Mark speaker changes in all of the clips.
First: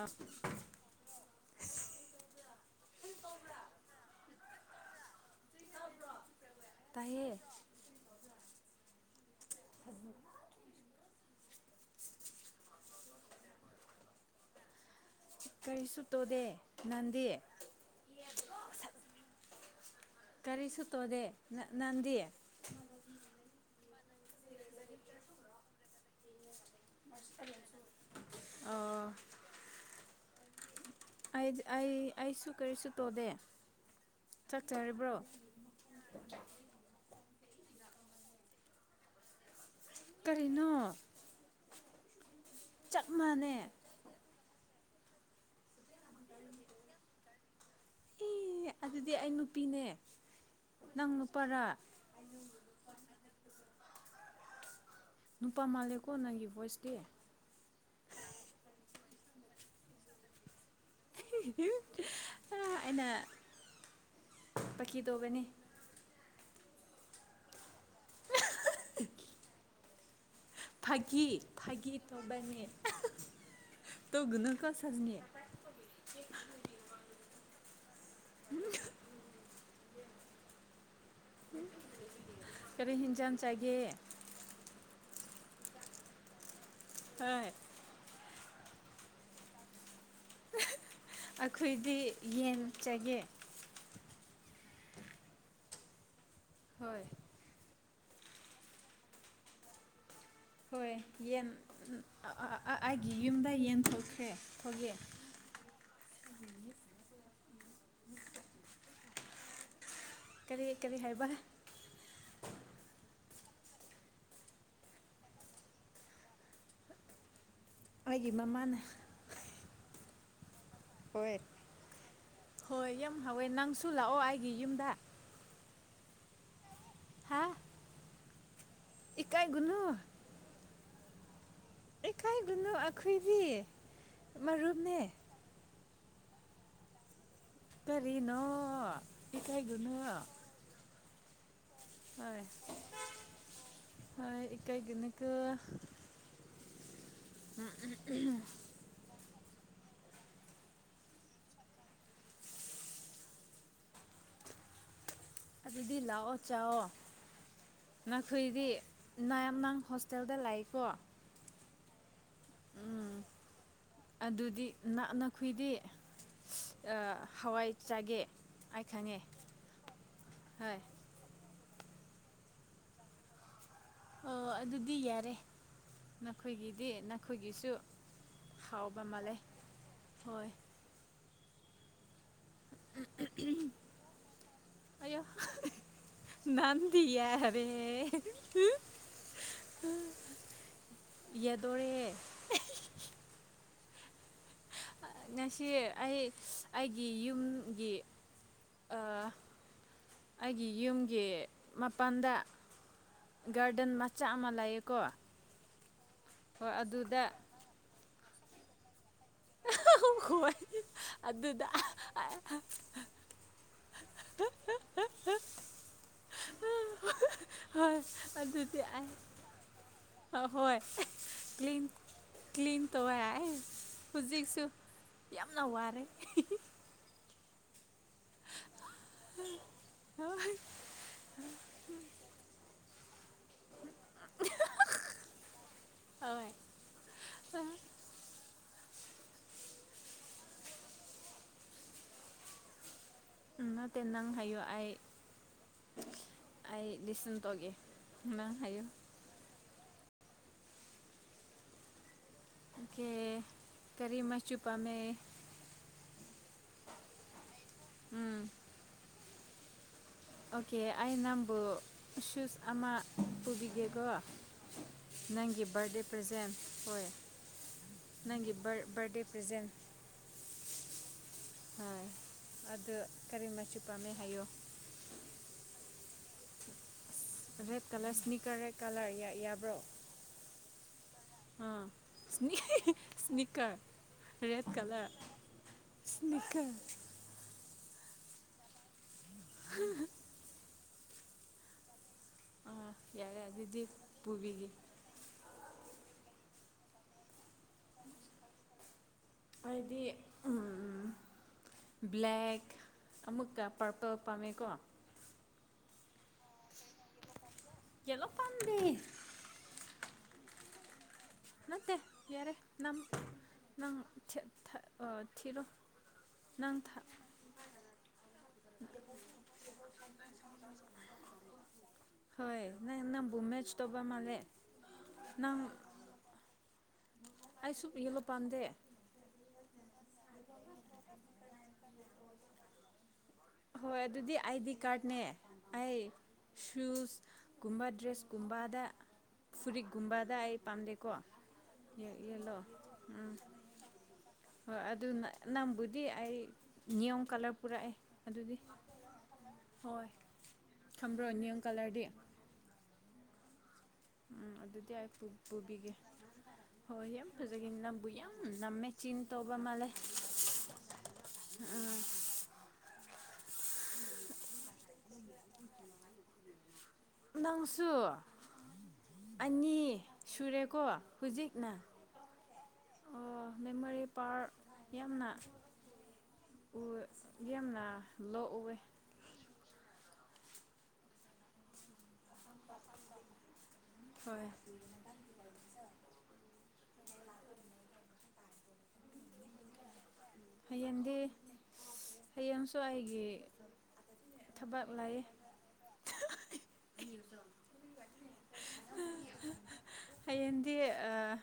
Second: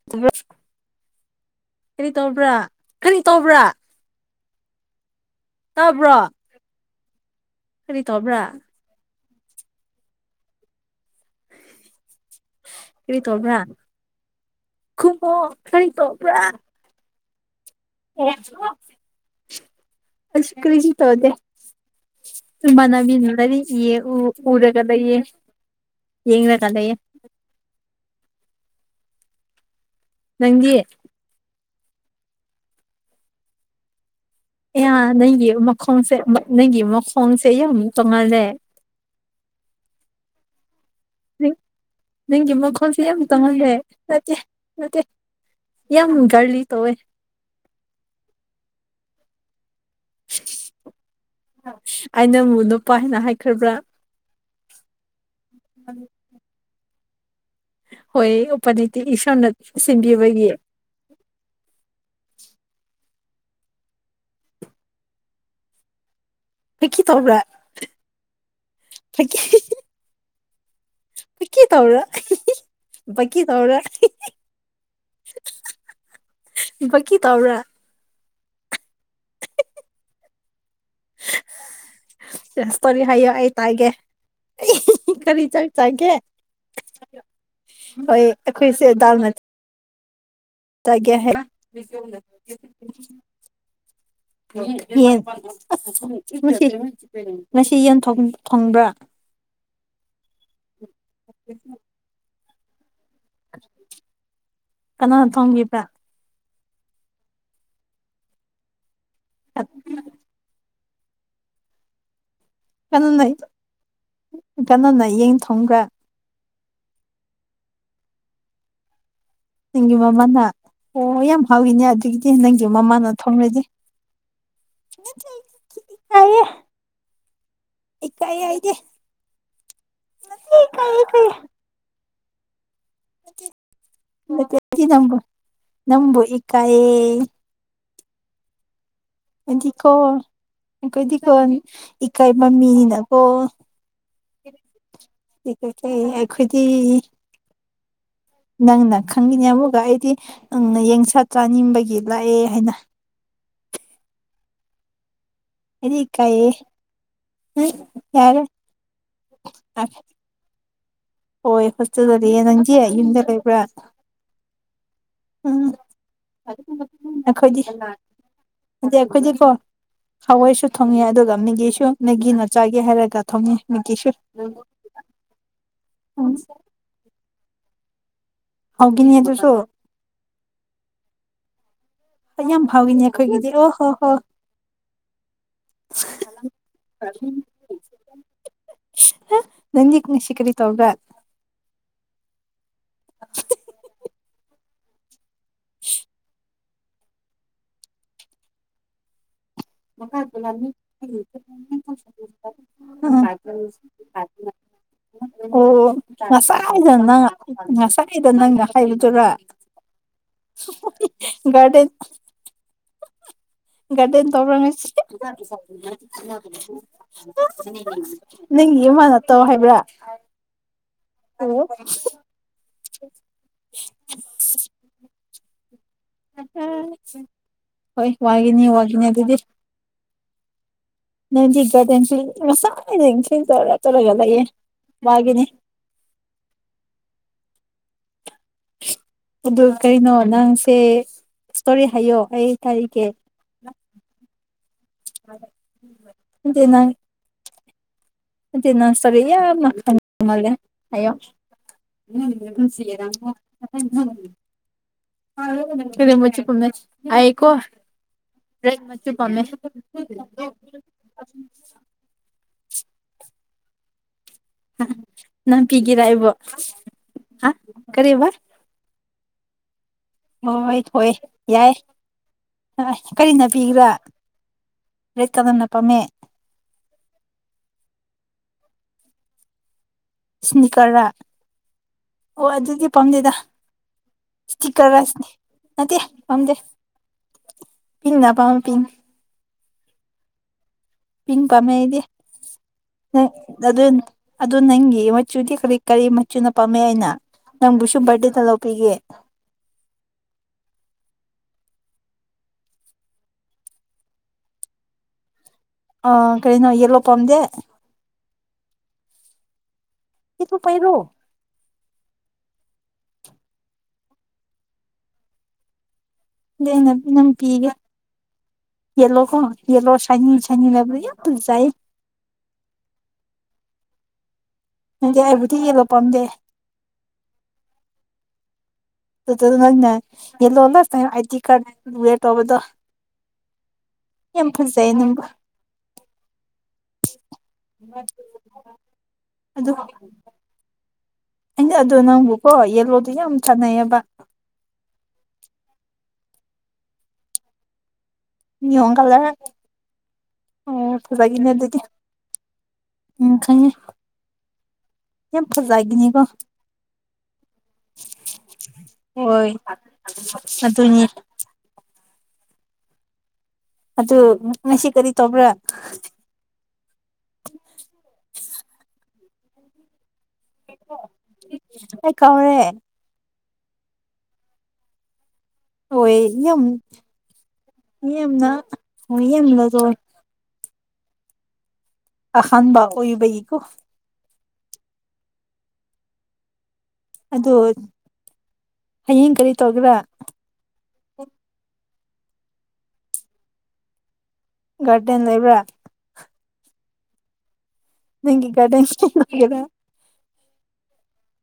Speaker 1: ꯑ
Speaker 2: ꯀꯔꯤ ꯇꯧꯕ꯭ꯔꯥ ꯀꯔꯤ ꯇꯧꯕ꯭ꯔꯥ ꯇꯥꯕ꯭ꯔꯣ
Speaker 1: ꯇꯌꯦ
Speaker 2: ꯀꯔꯤ ꯇꯧꯕ꯭ꯔꯥ
Speaker 1: ꯑꯖꯨꯛ
Speaker 2: ꯀꯔꯤ ꯇꯧꯕ꯭ꯔꯥ ꯈꯨꯝꯃꯣ ꯀꯔꯤ ꯇꯧꯕ꯭ꯔꯥ
Speaker 1: ꯅꯟꯗꯤ
Speaker 2: ꯑꯦ ꯑꯩꯁꯨ
Speaker 1: ꯀꯔꯤꯁꯨ ꯇꯣꯗꯦ ꯅ ꯅꯟꯗꯤ
Speaker 2: ꯏꯃꯟꯅꯕꯤ ꯂꯥꯏꯔꯤꯛ ꯑꯤꯌꯦ ꯎ ꯎꯔ ꯂꯩꯌꯦ ꯌꯦꯡꯔꯒ ꯂꯩꯌꯦ
Speaker 1: [unintelligible] ꯑ
Speaker 2: ꯅꯪꯗꯤ
Speaker 1: ꯑꯩ ꯑꯩ ꯑꯩꯁꯨ ꯀꯔꯤꯁꯨ ꯇꯣ ꯗꯦ
Speaker 2: ꯏꯌꯥ ꯅꯩꯏꯒꯤ ꯃꯈꯣꯡꯁꯦ ꯅꯪꯒꯤ ꯃꯈꯣꯡꯁꯦ ꯌꯥꯝ ꯇꯣꯡꯉꯥꯜꯂꯦ
Speaker 1: ꯀꯔꯤꯅꯣ
Speaker 2: ꯅꯪꯒꯤ ꯃꯈꯣꯟꯁꯦ
Speaker 1: ꯆꯞ
Speaker 2: ꯌꯥꯝ
Speaker 1: ꯃꯥꯟꯅꯩ
Speaker 2: ꯇꯣꯉꯥꯜꯂꯦ ꯅꯠꯇꯦ ꯅꯠꯇꯦ ꯌꯥꯝ ꯒꯥꯔꯂꯤ ꯇꯧꯋꯦ
Speaker 1: ꯏ ꯑꯗꯨꯗꯤ ꯑꯩ ꯅꯨꯄꯤꯅꯦ ꯅꯪ ꯅꯨꯄꯥꯔ
Speaker 2: ꯑꯩ ꯅꯪꯕꯨ ꯅꯨꯄꯥ ꯍꯥꯏꯅ ꯍꯥꯏꯈ꯭ꯔꯕ꯭ꯔ
Speaker 1: ꯅꯨꯄꯥ ꯃꯥꯂꯦꯀꯣ ꯅꯪꯒꯤ ꯕꯣꯏꯁ ꯇꯤ
Speaker 2: ꯍꯣꯏ ꯎꯄꯥꯢꯂꯩꯇꯦ ꯏꯁꯣꯔꯅ ꯁꯦꯝꯕꯤꯕꯒꯤ
Speaker 1: [unintelligible] ꯑꯩꯅ ꯄꯀꯤ ꯇꯧꯒꯅꯤ
Speaker 2: ꯐꯀꯤ ꯇꯧꯕ꯭ꯔꯥ ꯐꯀꯤ
Speaker 1: ꯐꯥꯒꯤ
Speaker 2: ꯄꯀꯤ
Speaker 1: ꯐꯥꯒꯤ
Speaker 2: ꯇꯧꯔ
Speaker 1: ꯇꯧꯕꯅꯤ
Speaker 2: [unintelligible] ꯕꯀꯤ ꯇꯧꯔ
Speaker 1: ꯇꯧꯒꯅꯨꯀꯣ ꯁꯖꯅꯤ
Speaker 2: [unintelligible] ꯕꯀꯤ ꯇꯧꯔꯥ
Speaker 1: ꯀꯔꯤ
Speaker 2: ꯔꯁꯇꯣꯔꯤ ꯍꯥꯏꯌꯣ
Speaker 1: ꯍꯤꯟꯖꯥꯡ
Speaker 2: ꯑꯩ
Speaker 1: ꯆꯥꯒꯦ
Speaker 2: ꯇꯥꯏꯒꯦ ꯑꯩ ꯀꯔꯤ ꯆꯛ ꯆꯥꯒꯦ
Speaker 1: ꯍꯣꯢ
Speaker 2: ꯕꯩ ꯑꯩꯈꯣꯏꯁꯦ ꯗꯗꯥꯜꯅꯠ ꯇꯥꯒꯦ ꯍꯥꯏ
Speaker 1: ꯑꯩꯈꯣꯏꯗꯤ ꯌꯦꯟ ꯆꯥꯒꯦ
Speaker 2: ꯌꯦꯟ
Speaker 1: ꯍꯣꯏ
Speaker 2: [unintelligible] ꯉꯁꯤ ꯌꯦꯟ ꯊꯣꯡ ꯊꯣꯡꯕ꯭ꯔꯥ
Speaker 1: ꯍꯣꯏ ꯌꯦꯟ [unintelligible] ꯑ ꯑ ꯑ ꯑꯩꯒꯤ ꯌꯨꯝꯗ ꯌꯦꯟ ꯊꯣꯛꯈ꯭ꯔꯦ ꯊꯣꯛꯌꯦ
Speaker 2: ꯀꯅꯥꯅ ꯊꯣꯡꯕꯤꯕ꯭ꯔꯥ [unintelligible]
Speaker 1: ꯀꯔꯤ ꯀꯔꯤ ꯍꯥꯏꯕ
Speaker 2: ꯀꯟꯅꯩ ꯀꯅꯅꯥ ꯌꯦꯡ ꯊꯣꯡꯕ꯭ꯔꯥ
Speaker 1: ꯑꯣꯏꯒꯤ ꯃꯃꯥꯅ
Speaker 2: ꯅꯪꯒꯤ ꯃꯃꯥꯅ ꯑꯣ
Speaker 1: ꯍꯣꯏ
Speaker 2: ꯌꯥꯝ ꯍꯥꯎꯋꯤꯅꯦ ꯑꯗꯨꯒꯤꯗꯤ ꯅꯪꯒꯤ
Speaker 1: ꯍꯣꯏ
Speaker 2: ꯃꯃꯥꯅ
Speaker 1: ꯌꯥꯝ ꯍꯥꯎꯋꯦ
Speaker 2: ꯊꯣꯡꯔꯗꯤ
Speaker 1: ꯅꯪꯁꯨ ꯂꯥꯛꯑꯣ ꯑꯩꯒꯤ ꯌꯨꯝꯗ
Speaker 2: ꯑꯥꯏꯌꯦ
Speaker 1: ꯍꯥꯥ
Speaker 2: ꯏ ꯀꯥꯏ ꯌꯥꯏꯗꯦ
Speaker 1: ꯏꯀꯥꯏꯒꯨꯅꯨ
Speaker 2: [unintelligible]
Speaker 1: ꯏꯀꯥꯏꯒꯨꯅꯨ ꯑꯈꯣꯏꯗꯤ ꯃꯔꯨꯞꯅꯦ
Speaker 2: ꯅꯝꯕꯨ ꯏꯀꯥꯢꯌꯦ
Speaker 1: ꯀꯔꯤꯅꯣ
Speaker 2: ꯑꯦꯟꯗꯤꯀꯣ
Speaker 1: ꯏꯀꯥꯏꯒꯅꯨ
Speaker 2: ꯀꯣꯏꯗꯤ ꯈꯣꯟ
Speaker 1: ꯍꯣꯏ
Speaker 2: ꯏꯀꯥꯏꯕ ꯃꯤꯅꯤꯅꯀꯣ
Speaker 1: ꯍꯣꯏ ꯏꯀꯥꯏꯒꯅꯨꯀꯣ
Speaker 2: [unintelligible] ꯈꯣꯏꯗꯤ
Speaker 1: [unintelligible]
Speaker 2: ꯅꯪꯅ ꯈꯪꯉꯤꯅꯦ ꯑꯃꯨꯛꯀ ꯑꯩꯗꯤ ꯑꯪꯅ ꯌꯦꯡꯁꯥ ꯆꯥꯅꯤꯡꯕꯒꯤ ꯂꯥꯑꯦ ꯍꯥꯏꯅ
Speaker 1: ꯑꯗꯨꯗꯤ
Speaker 2: ꯑꯩꯗꯤ
Speaker 1: ꯂꯥꯑꯣ
Speaker 2: ꯏꯀꯥꯏꯌꯦ
Speaker 1: ꯆꯥꯎꯑꯣ
Speaker 2: ꯌꯥꯔꯦ
Speaker 1: ꯅꯈꯣꯏꯗꯤ ꯅꯌꯥꯝ ꯅꯪ ꯍꯣꯁꯇꯦ ꯇꯦꯜꯗ ꯂꯩꯀꯣ
Speaker 2: ꯍꯣꯏ ꯍꯣꯁꯇꯦꯜꯗ ꯂꯩꯌꯦ ꯅꯪꯗꯤ
Speaker 1: ꯎꯝ
Speaker 2: ꯌꯨꯝꯗ ꯂꯩꯕ꯭ꯔꯥ
Speaker 1: ꯑꯗꯨꯗꯤ ꯅ
Speaker 2: ꯎꯝ
Speaker 1: ꯅꯈꯣꯏꯗꯤ
Speaker 2: ꯑꯈꯣꯏꯗꯤ
Speaker 1: ꯍꯋꯥꯏ ꯆꯥꯒꯦ ꯑꯩ
Speaker 2: ꯏꯟꯇꯦ
Speaker 1: ꯈꯪꯉꯦ
Speaker 2: ꯑꯈꯣꯏꯗꯤꯀꯣ ꯍꯋꯥꯏꯁꯨ
Speaker 1: ꯍꯣꯏ
Speaker 2: ꯊꯣꯡꯉꯦ ꯑꯗꯨꯒ ꯃꯤꯒꯤꯁꯨ ꯃꯦꯒꯤꯅꯆꯥꯥꯒꯦ ꯍꯥꯏꯔꯒ ꯊꯣꯡꯉꯦ ꯃꯦꯒꯤꯁꯨ
Speaker 1: ꯑ ꯑꯗꯨꯗꯤ ꯌꯥꯔꯦ
Speaker 2: ꯎꯝ
Speaker 1: ꯅꯈꯣꯏꯒꯤꯗꯤ ꯅꯈꯣꯏꯒꯤꯁꯨ ꯊꯥꯎꯕ
Speaker 2: ꯍꯥꯎꯒꯤꯅꯤ
Speaker 1: ꯃꯥꯜꯂꯦ
Speaker 2: ꯑꯗꯨꯁꯨ
Speaker 1: ꯊꯣꯏ
Speaker 2: ꯌꯥꯝ ꯐꯥꯎꯋꯤꯅꯦ ꯈꯣꯏꯒꯤꯗꯤ ꯑꯣ ꯍꯣ ꯍꯣ
Speaker 1: ꯑꯩꯌꯥ ꯅꯥꯟꯗꯤ ꯌꯥꯔꯦ
Speaker 2: ꯅꯪꯗꯤ ꯉꯁꯤ ꯀꯔꯤ ꯇꯧꯕ꯭ꯔꯥ
Speaker 1: ꯌꯗꯣꯔꯦ
Speaker 2: [unintelligible]
Speaker 1: ꯉꯁꯤ ꯑꯩ ꯑꯩꯒꯤ ꯌꯨꯝꯒꯤ ꯑꯥ
Speaker 2: [unintelligible]
Speaker 1: ꯃꯄꯥꯟꯗ ꯒꯥꯔꯗꯦꯟ ꯃꯆꯥ ꯑꯃ ꯂꯩꯌꯦꯀꯣ
Speaker 2: ꯎꯝ ꯑꯣ
Speaker 1: ꯍꯣꯏ
Speaker 2: ꯉꯁꯥꯏꯗ
Speaker 1: ꯑꯗꯨꯗ
Speaker 2: ꯅꯪ ꯉꯁꯥꯏꯗ ꯅꯪꯅ ꯍꯥꯏꯕꯗꯨꯔꯥ
Speaker 1: ꯍꯣꯏ ꯑꯗꯨꯗ
Speaker 2: ꯒꯥꯔꯗꯦꯟ ꯒꯥꯔꯗꯦꯟ ꯇꯧꯔ ꯉꯁꯤ
Speaker 1: ꯍꯣꯏ
Speaker 2: ꯅꯪꯒꯤ ꯏꯃꯥꯅ ꯇꯧ ꯍꯥꯏꯕ꯭ꯔꯥ
Speaker 1: ꯑ ꯍꯣꯏ
Speaker 2: ꯑꯣ
Speaker 1: ꯀ꯭ꯂꯤꯟ ꯀ꯭ꯂꯤꯟ ꯇꯧꯋꯦ ꯍꯥꯏ ꯍꯨꯖꯤꯛꯁꯨ ꯌꯥꯝꯅ ꯋꯥꯔꯦ
Speaker 2: ꯍꯣꯏ ꯋꯥꯒꯅꯤ ꯋꯥꯒꯅꯤ ꯑꯗꯨꯗꯤ
Speaker 1: ꯍꯣꯏ
Speaker 2: ꯅꯗꯤꯒꯔꯗꯦꯟꯁꯤ ꯉꯁꯥꯏꯅ ꯏꯁꯤꯡ ꯇꯧꯔ ꯇꯧꯔꯒ ꯂꯩꯌꯦ ꯃꯥꯅꯦ
Speaker 1: ꯊꯣꯏ
Speaker 2: ꯑꯗꯨ ꯀꯩꯅꯣ ꯅꯪꯁꯦ ꯏꯁꯇꯣꯔꯤ ꯍꯥꯏꯌꯣ ꯑꯩ ꯀꯔꯤꯒꯦ
Speaker 1: ꯎꯪ ꯅꯠꯇꯦ ꯅꯪ ꯍꯥꯏꯌꯨ ꯑꯩ
Speaker 2: ꯅꯠꯇꯦ
Speaker 1: ꯑꯩ
Speaker 2: ꯅꯪ
Speaker 1: ꯂꯤꯁꯟ ꯇꯧꯒꯦ
Speaker 2: ꯅꯠꯇꯦ ꯅꯪ ꯏꯁꯇꯣꯔꯤ ꯌꯥꯝꯅ ꯈꯪꯕ ꯃꯥꯜꯂꯦ ꯍꯥꯏꯌꯣ
Speaker 1: ꯑꯣꯀꯦ ꯀꯔꯤ ꯃꯆꯨ ꯄꯥꯝꯃꯦ
Speaker 2: [unintelligible] ꯀꯩꯅꯣ ꯃꯆꯨ ꯄꯥꯝꯃꯦ ꯑꯩꯀꯣ
Speaker 1: ꯎꯝ
Speaker 2: ꯔꯦꯗ ꯃꯆꯨ ꯄꯥꯝꯃꯦ
Speaker 1: ꯑꯣꯀꯦ ꯑꯩ ꯅꯝꯕꯨ ꯁꯨꯁ ꯑꯃ ꯄꯨꯕꯤꯒꯦꯀꯣ ꯅꯪꯒꯤ
Speaker 2: ꯅꯪ
Speaker 1: ꯕꯥꯔꯗꯦ
Speaker 2: ꯄꯤꯒꯦꯔꯥ ꯑꯩꯕꯨ
Speaker 1: ꯄ꯭ꯔꯖꯦꯟ ꯍꯣꯏ
Speaker 2: ꯍꯥ ꯀꯔꯤꯕ
Speaker 1: ꯅꯪꯒꯤ ꯕꯔ ꯕꯔꯗꯦ ꯄ꯭ꯔꯖꯦꯟ
Speaker 2: ꯍꯣꯏ ꯍꯣꯏ
Speaker 1: ꯍꯣꯏ
Speaker 2: ꯌꯥꯏꯌꯦ
Speaker 1: ꯑꯗꯨ
Speaker 2: ꯀꯔꯤꯅ
Speaker 1: ꯀꯔꯤ ꯃꯆꯨ
Speaker 2: ꯄꯤꯕ꯭ꯔꯥ
Speaker 1: ꯄꯥꯝꯃꯦ ꯍꯥꯏꯌꯣ
Speaker 2: ꯔꯦꯠ ꯀꯗꯝꯅ ꯄꯝꯃꯦ
Speaker 1: red colour sneaker red colour ꯌꯥꯕ꯭ꯔꯣ
Speaker 2: ꯏꯁꯅꯤꯀꯔꯔꯥ
Speaker 1: ꯑ ꯏꯁꯅꯤ ꯏꯁꯅꯤꯀꯔ
Speaker 2: ꯏꯁꯇꯤꯀꯔ ꯔꯥꯏꯁꯅꯤ ꯅꯠꯇꯦ ꯄꯥꯝꯗꯦ ꯄꯤꯡꯅ ꯄꯥꯝ ꯄꯤꯡ
Speaker 1: [inaudible]
Speaker 2: ꯄꯤꯡ ꯄꯥꯝꯃꯦ ꯑꯩꯗꯤ ꯑꯗꯨ ꯑꯗꯨ
Speaker 1: ꯄꯨꯕꯤꯒꯦ
Speaker 2: ꯅꯪꯒꯤ ꯃꯆꯨꯗꯤ ꯀꯔꯤ ꯀꯔꯤ ꯃꯆꯨꯅ ꯄꯥꯝꯃꯦ ꯍꯥꯏꯅ ꯅꯪꯕꯨꯁꯨ ꯕꯥꯔꯗꯦꯗ ꯂꯧꯕꯤꯒꯦ
Speaker 1: ꯑꯩꯗꯤ ꯎꯝ ꯕ꯭ꯂꯦꯛ ꯑꯃꯨꯛꯀ ꯄꯔꯄꯜ ꯄꯥꯝꯃꯦꯀꯣ
Speaker 2: ꯑꯥ ꯀꯩꯅꯣ ꯌꯦꯂꯣ ꯄꯥꯝꯗꯦ
Speaker 1: ꯌꯦꯂꯣ ꯄꯥꯟꯕꯤ
Speaker 2: ꯑꯩꯕꯨ ꯄꯩꯔꯣ
Speaker 1: ꯅꯠꯑꯦ ꯌꯥꯔꯦ ꯅꯪ ꯅꯪ ꯊ ꯊ ꯊꯤꯔꯣ
Speaker 2: ꯂꯩ
Speaker 1: ꯅꯪ
Speaker 2: [unintelligible] ꯅ ꯅꯪ ꯄꯤꯒꯦ ꯌꯦꯂꯣ ꯀꯣ ꯌꯦꯜꯂꯣ ꯁꯥꯢꯅꯤꯡ ꯌꯥꯝ ꯐꯖꯩ
Speaker 1: ꯍꯣꯏ ꯅꯪꯕꯨ ꯃꯦꯖ ꯇꯧꯕ ꯃꯥꯂꯦ
Speaker 2: ꯑꯩꯕꯨꯗꯤ ꯌꯦꯂꯣ ꯄꯝꯗꯦ
Speaker 1: ꯑꯩꯁꯨ ꯌꯦꯜꯂꯣ ꯄꯥꯝꯗꯦ
Speaker 2: [unintelligible] [unintelligible] ꯇꯧꯕꯗꯣ
Speaker 1: ꯍꯣꯏ ꯑꯗꯨꯗꯤ
Speaker 2: ꯌꯥꯝ
Speaker 1: ꯑꯥꯏ ꯗꯤ
Speaker 2: ꯐꯖꯩ
Speaker 1: ꯀꯥꯔꯠꯅꯦ
Speaker 2: ꯅꯪꯕꯨ
Speaker 1: ꯑꯩ ꯁꯨꯁ ꯀꯨꯝꯕ ꯗ꯭ꯔꯦꯁ ꯀꯨꯝꯕꯗ
Speaker 2: ꯑꯗꯨ
Speaker 1: ꯐꯨꯔꯤꯠ ꯒꯨꯝꯕꯗ ꯑꯩ ꯄꯥꯝꯗꯦꯀꯣ
Speaker 2: ꯑꯩꯅ ꯑꯗꯣ ꯅꯪꯕꯨꯀꯣ
Speaker 1: ꯌꯦꯜꯂꯣ
Speaker 2: ꯌꯦꯂꯣꯗꯣ ꯌꯥꯝ ꯆꯥꯟꯅꯩꯑꯦꯕ
Speaker 1: ꯍꯣꯏ ꯑꯗꯨ ꯅꯪꯕꯨꯗꯤ ꯑꯩ ꯅꯤꯌꯨ ꯀꯥꯂꯔ ꯄꯨꯔꯛꯑꯦ ꯑꯗꯨꯗꯤ
Speaker 2: ꯅꯤꯌꯨꯝ ꯀꯂꯔ
Speaker 1: ꯍꯣꯏ
Speaker 2: ꯑꯣ
Speaker 1: ꯊꯝꯕ꯭ꯔꯣ
Speaker 2: ꯐꯖꯒꯅꯤ
Speaker 1: ꯅꯤꯌꯣꯝ
Speaker 2: ꯑꯗꯨꯗꯤ
Speaker 1: ꯀꯂꯔꯗꯤ
Speaker 2: ꯎꯝ ꯈꯪꯉꯦ
Speaker 1: ꯎꯝ ꯑꯗꯨꯗꯤ ꯑꯩ ꯄꯨ
Speaker 2: ꯌꯥꯝ
Speaker 1: ꯄꯨꯕꯤꯒꯦ
Speaker 2: ꯐꯖꯒꯤꯅꯤꯀꯣ
Speaker 1: ꯍꯣꯏ ꯌꯥꯝ ꯐꯖꯒꯅꯤ ꯅꯪꯕꯨ ꯌꯥꯝ ꯅꯝꯃꯦ ꯆꯤꯟ ꯇꯧꯕ ꯃꯥꯜꯂꯦ
Speaker 2: ꯑꯗꯨꯅꯦ
Speaker 1: ꯎꯝ
Speaker 2: ꯑꯗꯨ ꯉꯁꯤ ꯀꯔꯤ ꯇꯧꯕ꯭ꯔꯥ
Speaker 1: ꯅꯪꯁꯨ ꯑꯅꯤ ꯁꯨꯔꯦ ꯀꯣ ꯍꯧꯖꯤꯛꯅ
Speaker 2: ꯑꯩ ꯀꯥꯎꯔꯦ
Speaker 1: ꯑꯣ ꯃꯦꯃꯣꯔꯤ ꯄꯋꯥꯔ ꯌꯥꯝꯅ
Speaker 2: ꯍꯣꯏ ꯌꯥꯝ
Speaker 1: ꯎ ꯌꯥꯝꯅ ꯂꯣ
Speaker 2: ꯌꯥꯝꯅ
Speaker 1: ꯎꯑꯦ
Speaker 2: ꯍ [unintelligible] [unintelligible] ꯌꯥꯝꯅꯁꯨ ꯑꯍꯟꯕ ꯑꯣꯏꯕꯒꯤ ꯀꯣ
Speaker 1: ꯍꯣꯏ
Speaker 2: ꯑꯗꯣ ꯍꯌꯦꯡ ꯀꯔꯤ ꯇꯧꯒꯦꯔꯥ
Speaker 1: ꯍꯌꯦꯡꯗꯤ ꯍꯌꯦꯡꯁꯨ ꯑꯩꯒꯤ ꯊꯕꯛ
Speaker 2: ꯒꯔꯗꯦꯟ ꯂꯩꯕ꯭ꯔꯥ
Speaker 1: ꯌꯦꯗꯣ [unintelligible]
Speaker 2: ꯅꯪ ꯒꯤ ꯒꯔꯗꯦꯟ [unintelligible]
Speaker 1: ꯍꯌꯦꯡꯗꯤ ꯑꯥ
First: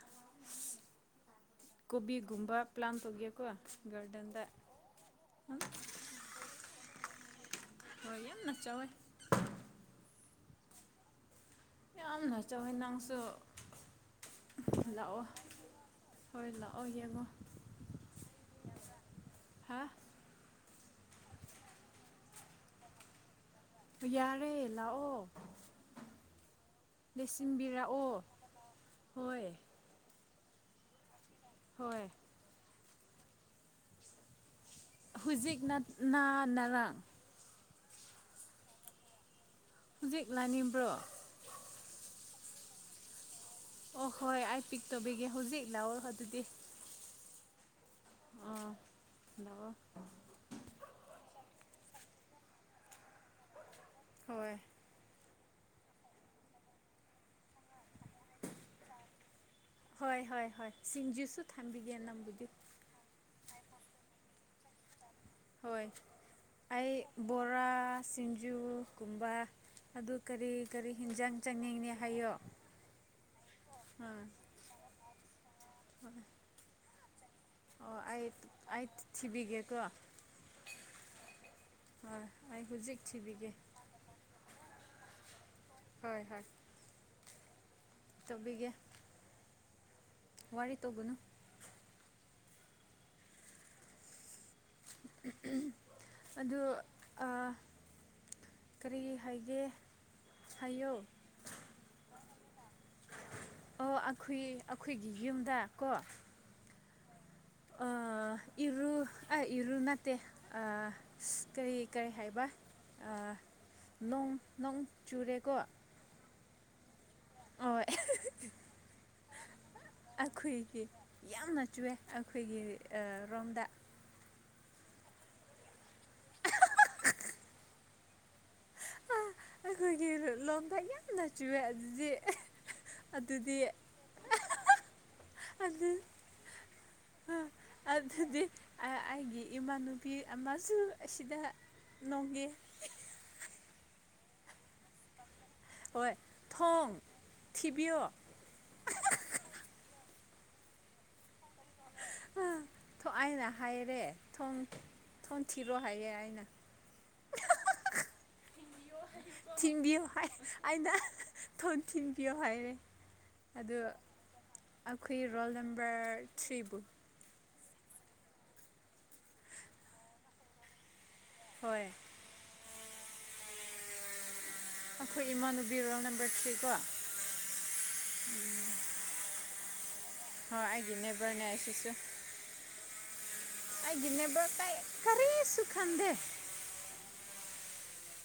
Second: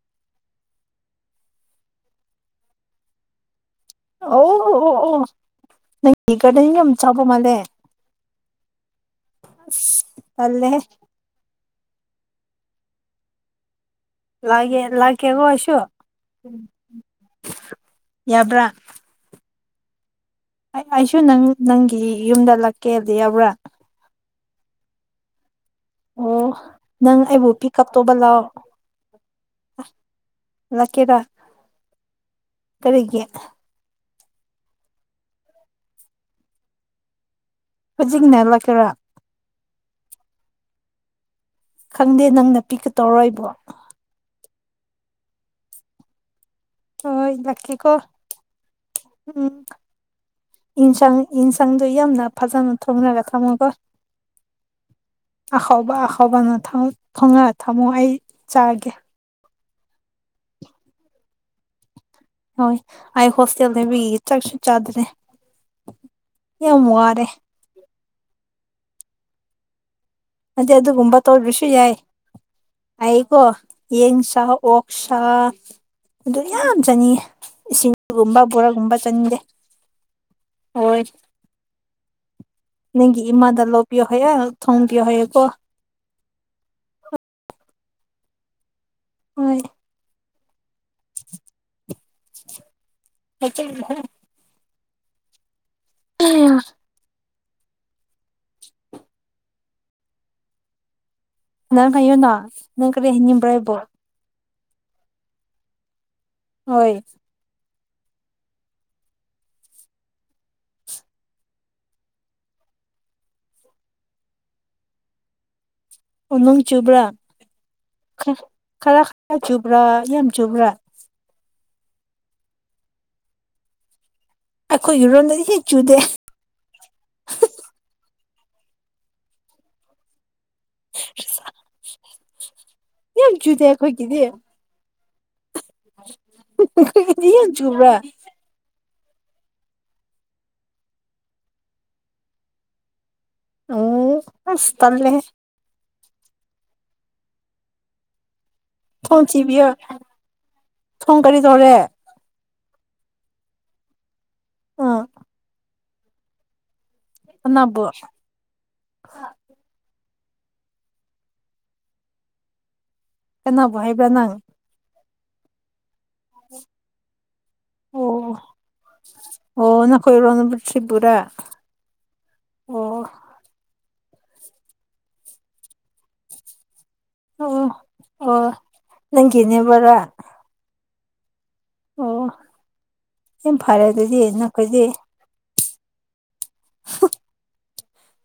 Speaker 1: ꯀꯣꯕꯤꯒꯨꯝꯕꯥ ꯄ꯭ꯂꯥꯟ ꯇꯧꯒꯦꯀꯣ ꯒꯔꯗꯦꯟꯗ
Speaker 2: ꯑꯣ ꯑꯣ ꯑꯣ ꯅꯪꯒꯤ ꯒꯔꯗꯦꯟ ꯌꯥꯝ ꯆꯧꯕ ꯃꯜꯂꯦ
Speaker 1: ꯍꯣꯏ ꯌꯥꯝ ꯅ ꯆꯧꯋꯦ
Speaker 2: ꯑꯁ ꯇꯜꯂꯦꯍꯦ
Speaker 1: ꯌꯥꯝꯅ ꯆꯧꯎꯋꯦ ꯅꯪꯁꯨ
Speaker 2: ꯂꯥꯛꯒꯦ
Speaker 1: ꯂꯥꯛꯑꯣ
Speaker 2: ꯂꯥꯛꯀꯦꯀꯣ ꯑꯩꯁꯨ
Speaker 1: ꯍꯣꯏ ꯂꯥꯛꯑꯣ ꯌꯦꯡꯉꯣ
Speaker 2: ꯌꯥꯕ꯭ꯔꯥ
Speaker 1: ꯍꯥꯥ
Speaker 2: ꯑꯩ ꯑꯩꯁꯨ ꯅꯪ ꯅꯪꯒꯤ ꯌꯨꯝꯗ ꯂꯥꯛꯀꯦꯗꯤ ꯌꯥꯕ꯭ꯔꯥ
Speaker 1: ꯌꯥꯔꯦ ꯂꯥꯛꯑꯣ
Speaker 2: ꯑꯣ ꯅꯪ ꯑꯩꯕꯨ ꯄꯤꯛ ꯎꯞ ꯇꯧꯕ
Speaker 1: ꯂꯩꯁꯤꯟꯕꯤꯔꯛꯑꯣ
Speaker 2: ꯂꯑꯣ
Speaker 1: ꯍꯣꯏ
Speaker 2: ꯂꯀꯦꯔ
Speaker 1: ꯍꯣꯏ
Speaker 2: ꯀꯔꯤꯒꯤ
Speaker 1: ꯍꯨꯖꯤꯛ ꯅꯠ ꯅꯅꯔꯥ
Speaker 2: ꯍꯧꯖꯤꯛꯅ ꯂꯥꯛꯀꯦꯔꯥ
Speaker 1: ꯍꯧꯖꯤꯛ ꯂꯥꯅꯤꯝꯕ꯭ꯔꯣ
Speaker 2: ꯈꯪꯗꯦ ꯅꯪꯅ ꯄꯤꯛꯀ ꯇꯧꯔ ꯑꯩꯕꯨ
Speaker 1: ꯑꯣ ꯍꯣꯏ ꯑꯩ ꯄꯤꯛ ꯇꯧꯕꯤꯒꯦ ꯍꯧꯖꯤꯛ ꯂꯥꯛꯑꯣ ꯑꯗꯨꯗꯤ
Speaker 2: ꯍꯣꯏ ꯂꯥꯛꯀꯦꯀꯣ
Speaker 1: ꯑꯥ
Speaker 2: ꯎꯝ
Speaker 1: ꯂꯥꯛꯑꯣ
Speaker 2: ꯏꯟꯁꯥꯡ ꯏꯟꯁꯥꯡꯗꯣ ꯌꯥꯝꯅ ꯐꯖꯅ ꯊꯣꯡꯔꯒ ꯊꯝꯃꯣꯀꯣ
Speaker 1: ꯍꯣꯏ
Speaker 2: ꯑꯍꯥꯎꯕ ꯑꯍꯥꯎꯕ [unintelligible] ꯊꯣꯡꯉꯒ ꯊꯝꯃꯣ ꯑꯩ ꯆꯥꯔꯒꯦ
Speaker 1: ꯍꯣꯏ ꯍꯣꯏ ꯍꯣꯏ ꯁꯤꯖꯨꯁꯨ ꯊꯝꯕꯤꯒꯦ ꯅꯪꯕꯨꯗꯤ
Speaker 2: ꯍꯣꯏ ꯑꯩ ꯍꯣꯁꯇꯦꯜꯗꯕꯤ ꯆꯥꯛꯁꯨ ꯆꯥꯗ꯭ꯔꯦ
Speaker 1: ꯍꯣꯏ
Speaker 2: ꯌꯥꯝ
Speaker 1: ꯑꯩ
Speaker 2: ꯋꯥꯔꯦ
Speaker 1: ꯕꯣꯔꯥ ꯁꯤꯡꯖꯨ ꯒꯨꯝꯕ ꯑꯗꯨ ꯀꯔꯤ
Speaker 2: ꯑꯗꯩ
Speaker 1: ꯀꯔꯤ
Speaker 2: ꯑꯗꯨꯒꯨꯝꯕ
Speaker 1: ꯍꯤꯟꯖꯥꯡ
Speaker 2: ꯇꯧꯗ꯭ꯔꯁꯨ
Speaker 1: ꯆꯪꯅꯤꯡꯅꯤ
Speaker 2: ꯌꯥꯏ
Speaker 1: ꯍꯥꯏꯌꯣ
Speaker 2: ꯑꯩꯀꯣ
Speaker 1: ꯑꯥ
Speaker 2: ꯌꯦꯟꯁꯥ ꯑꯣꯛ ꯁꯥ
Speaker 1: ꯍꯣꯏ
Speaker 2: ꯑꯗꯨ ꯌꯥꯝ ꯆꯥꯅꯤꯡꯉꯦ
Speaker 1: ꯑꯣ ꯑꯩ
Speaker 2: ꯏꯁꯤꯡꯒꯨꯝꯕ
Speaker 1: ꯑꯩ
Speaker 2: ꯕꯣꯔꯥꯒꯨꯝꯕ ꯆꯥꯅꯤꯛꯗꯦ
Speaker 1: ꯊꯤꯕꯤꯒꯦꯀꯣ
Speaker 2: ꯍꯣꯏ
Speaker 1: [unintelligible]
Speaker 2: ꯅꯪꯒꯤ ꯏꯃꯥꯗ ꯂꯧꯕꯤꯌꯣꯍꯌꯣ ꯊꯣꯡ ꯕꯤꯌꯣ ꯍꯥꯏꯌꯨꯀꯣ
Speaker 1: ꯍꯣꯏ ꯍꯣꯏ ꯇꯧꯕꯤꯒꯦ
Speaker 2: ꯍꯣꯏ
Speaker 1: ꯋꯥꯔꯤ ꯇꯧꯒꯅꯨ
Speaker 2: [unintelligible]
Speaker 1: ꯑꯗꯨ ꯑꯥ ꯀꯔꯤ ꯍꯥꯏꯒꯦ ꯍꯥꯏꯌꯣ
Speaker 2: ꯅꯪ [unintelligible] ꯅꯪ ꯀꯔꯤ ꯍꯥꯏꯅꯤꯡꯕ꯭ꯔ ꯏꯕꯣ
Speaker 1: ꯑꯣ ꯑꯩꯈꯣꯏ ꯑꯩꯈꯣꯏꯒꯤ ꯌꯨꯝꯗ ꯀꯣ
Speaker 2: ꯍꯣꯏ
Speaker 1: ꯑ ꯏꯔꯨ ꯑꯏ ꯏꯔꯨ ꯅꯠꯇꯦ ꯑꯥ ꯀꯔꯤ ꯀꯔꯤ ꯍꯥꯏꯕ ꯑꯥ ꯅꯣꯡ ꯅꯣꯡ ꯆꯨꯔꯦꯀꯣ
Speaker 2: ꯎꯅꯨꯡ ꯆꯨꯕ꯭ꯔꯥ
Speaker 1: ꯍꯣꯏ
Speaker 2: ꯈꯔ ꯈꯔ ꯆꯨꯕ꯭ꯔꯥ ꯌꯥꯝ ꯆꯨꯕ꯭ꯔꯥ
Speaker 1: ꯑꯩꯈꯣꯏꯒꯤ ꯌꯥꯝꯅ ꯆꯨꯑꯦ ꯑꯩꯈꯣꯏꯒꯤ ꯑ ꯔꯣꯝꯗ
Speaker 2: ꯑꯩꯈꯣꯏꯒꯤꯔꯣꯝꯗꯗꯤ ꯍꯦ ꯆꯨꯗꯦ
Speaker 1: ꯑꯥꯈꯣꯏꯒꯤ ꯂꯣꯝ ꯌꯥꯝꯅ ꯆꯨꯑꯦ ꯑꯗꯨꯗꯤ
Speaker 2: ꯌꯥꯝ
Speaker 1: ꯑꯗꯨꯗꯤ
Speaker 2: ꯆꯨꯗꯦ ꯑꯩꯈꯣꯏꯒꯤꯗꯤ
Speaker 1: ꯑꯗꯨ
Speaker 2: ꯑꯩꯈꯣꯏꯒꯤꯗꯤ
Speaker 1: ꯑ
Speaker 2: ꯌꯥꯝ ꯆꯨꯕ꯭ꯔꯥ
Speaker 1: ꯑꯗꯨꯗꯤ ꯑꯥ ꯑꯩꯒꯤ ꯏꯃꯥꯟꯅꯨꯄꯤ ꯑꯃꯁꯨ ꯑꯁꯤꯗ ꯅꯣꯡꯉꯦ
Speaker 2: ꯑꯣ ꯑꯁ ꯇꯜꯂꯦꯍꯦ
Speaker 1: ꯍꯣꯏ ꯊꯣꯡ ꯊꯤꯕꯤꯌꯣ
Speaker 2: ꯊꯣꯡ ꯊꯤꯕꯤꯌ ꯊꯣꯡ ꯀꯔꯤ ꯇꯧꯔꯦ
Speaker 1: ꯑꯩꯅ ꯍꯥꯏꯔꯦ ꯊꯣꯡ
Speaker 2: ꯑꯥ
Speaker 1: ꯊꯣꯡ ꯊꯤꯔꯣ ꯍꯥꯏꯌꯦ ꯑꯩꯅ꯫
Speaker 2: ꯀꯅꯥꯕꯨ?
Speaker 1: ꯊꯤꯟꯕꯤꯌꯣ ꯍꯥꯏ ꯑꯩꯅ ꯊꯣꯡ ꯊꯤꯟꯕꯤꯌꯣ ꯍꯥꯏꯔꯦ꯫ ꯑꯗꯨ
Speaker 2: ꯀꯅꯥꯕꯨ ꯍꯥꯏꯕ꯭ꯔꯥ ꯅꯪ
Speaker 1: ꯑꯈꯨꯏ ꯔꯣꯜ ꯅꯝꯕꯔ ꯊ꯭ꯔꯤꯕꯨ
Speaker 2: ꯑꯣ ꯑꯣ ꯅꯈꯣꯏ ꯔꯣꯜꯅꯝꯕꯔ ꯊ꯭ꯔꯤ ꯕꯨꯔꯥ
Speaker 1: ꯍꯣꯏ ꯑꯈꯣꯏ ꯏꯃꯥꯟꯅꯨꯕꯤ ꯔꯣꯜ ꯅꯝꯕꯔ ꯊ꯭ꯔꯤ ꯀꯣ
Speaker 2: ꯑꯣ ꯑꯣ ꯅꯪꯒꯤ ꯅꯦꯕꯔꯔꯥ?
Speaker 1: ꯍꯣꯏ ꯑꯩꯒꯤ ꯅꯦꯕꯔꯅꯦ ꯑꯁꯤ
Speaker 2: ꯌꯥꯝ ꯐꯔꯦ ꯑꯗꯨꯗꯤ
Speaker 1: ꯑꯩꯒꯤꯅꯦꯕꯔ ꯀꯩ
Speaker 2: ꯅꯈꯣꯏꯗꯤ
Speaker 1: ꯀꯔꯤꯁꯨ ꯈꯪꯗꯦ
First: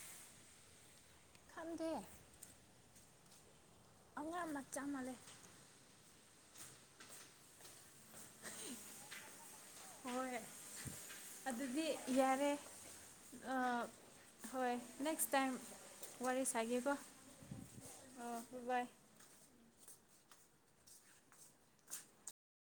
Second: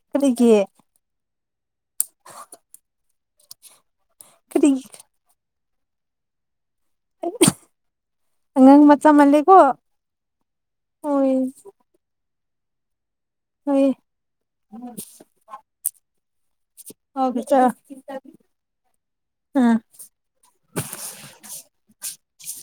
Speaker 2: ꯀꯔꯤꯒꯤ?
Speaker 1: ꯈꯪꯗꯦ ꯑꯉꯥꯡ ꯃꯆꯥ
Speaker 2: ꯀꯔꯤꯒꯤ
Speaker 1: ꯃꯥꯂꯦ
Speaker 2: ꯑꯉꯥꯡ ꯃꯆꯥ ꯃꯥꯜꯂꯦꯀꯣ
Speaker 1: ꯍꯣꯏ
Speaker 2: ꯍꯣꯏ
Speaker 1: ꯑꯗꯨꯗꯤ ꯌꯥꯔꯦ꯫ ꯑꯥ
Speaker 2: ꯍꯣꯏ
Speaker 1: ꯍꯣꯏ ꯅꯦꯛꯁ ꯇꯥꯏꯝ ꯋꯥꯔꯤ ꯁꯥꯒꯦꯀꯣ꯫
Speaker 2: ꯑ ꯆ
Speaker 1: ꯑ ꯕ ꯕꯥꯏ
Speaker 2: ꯑ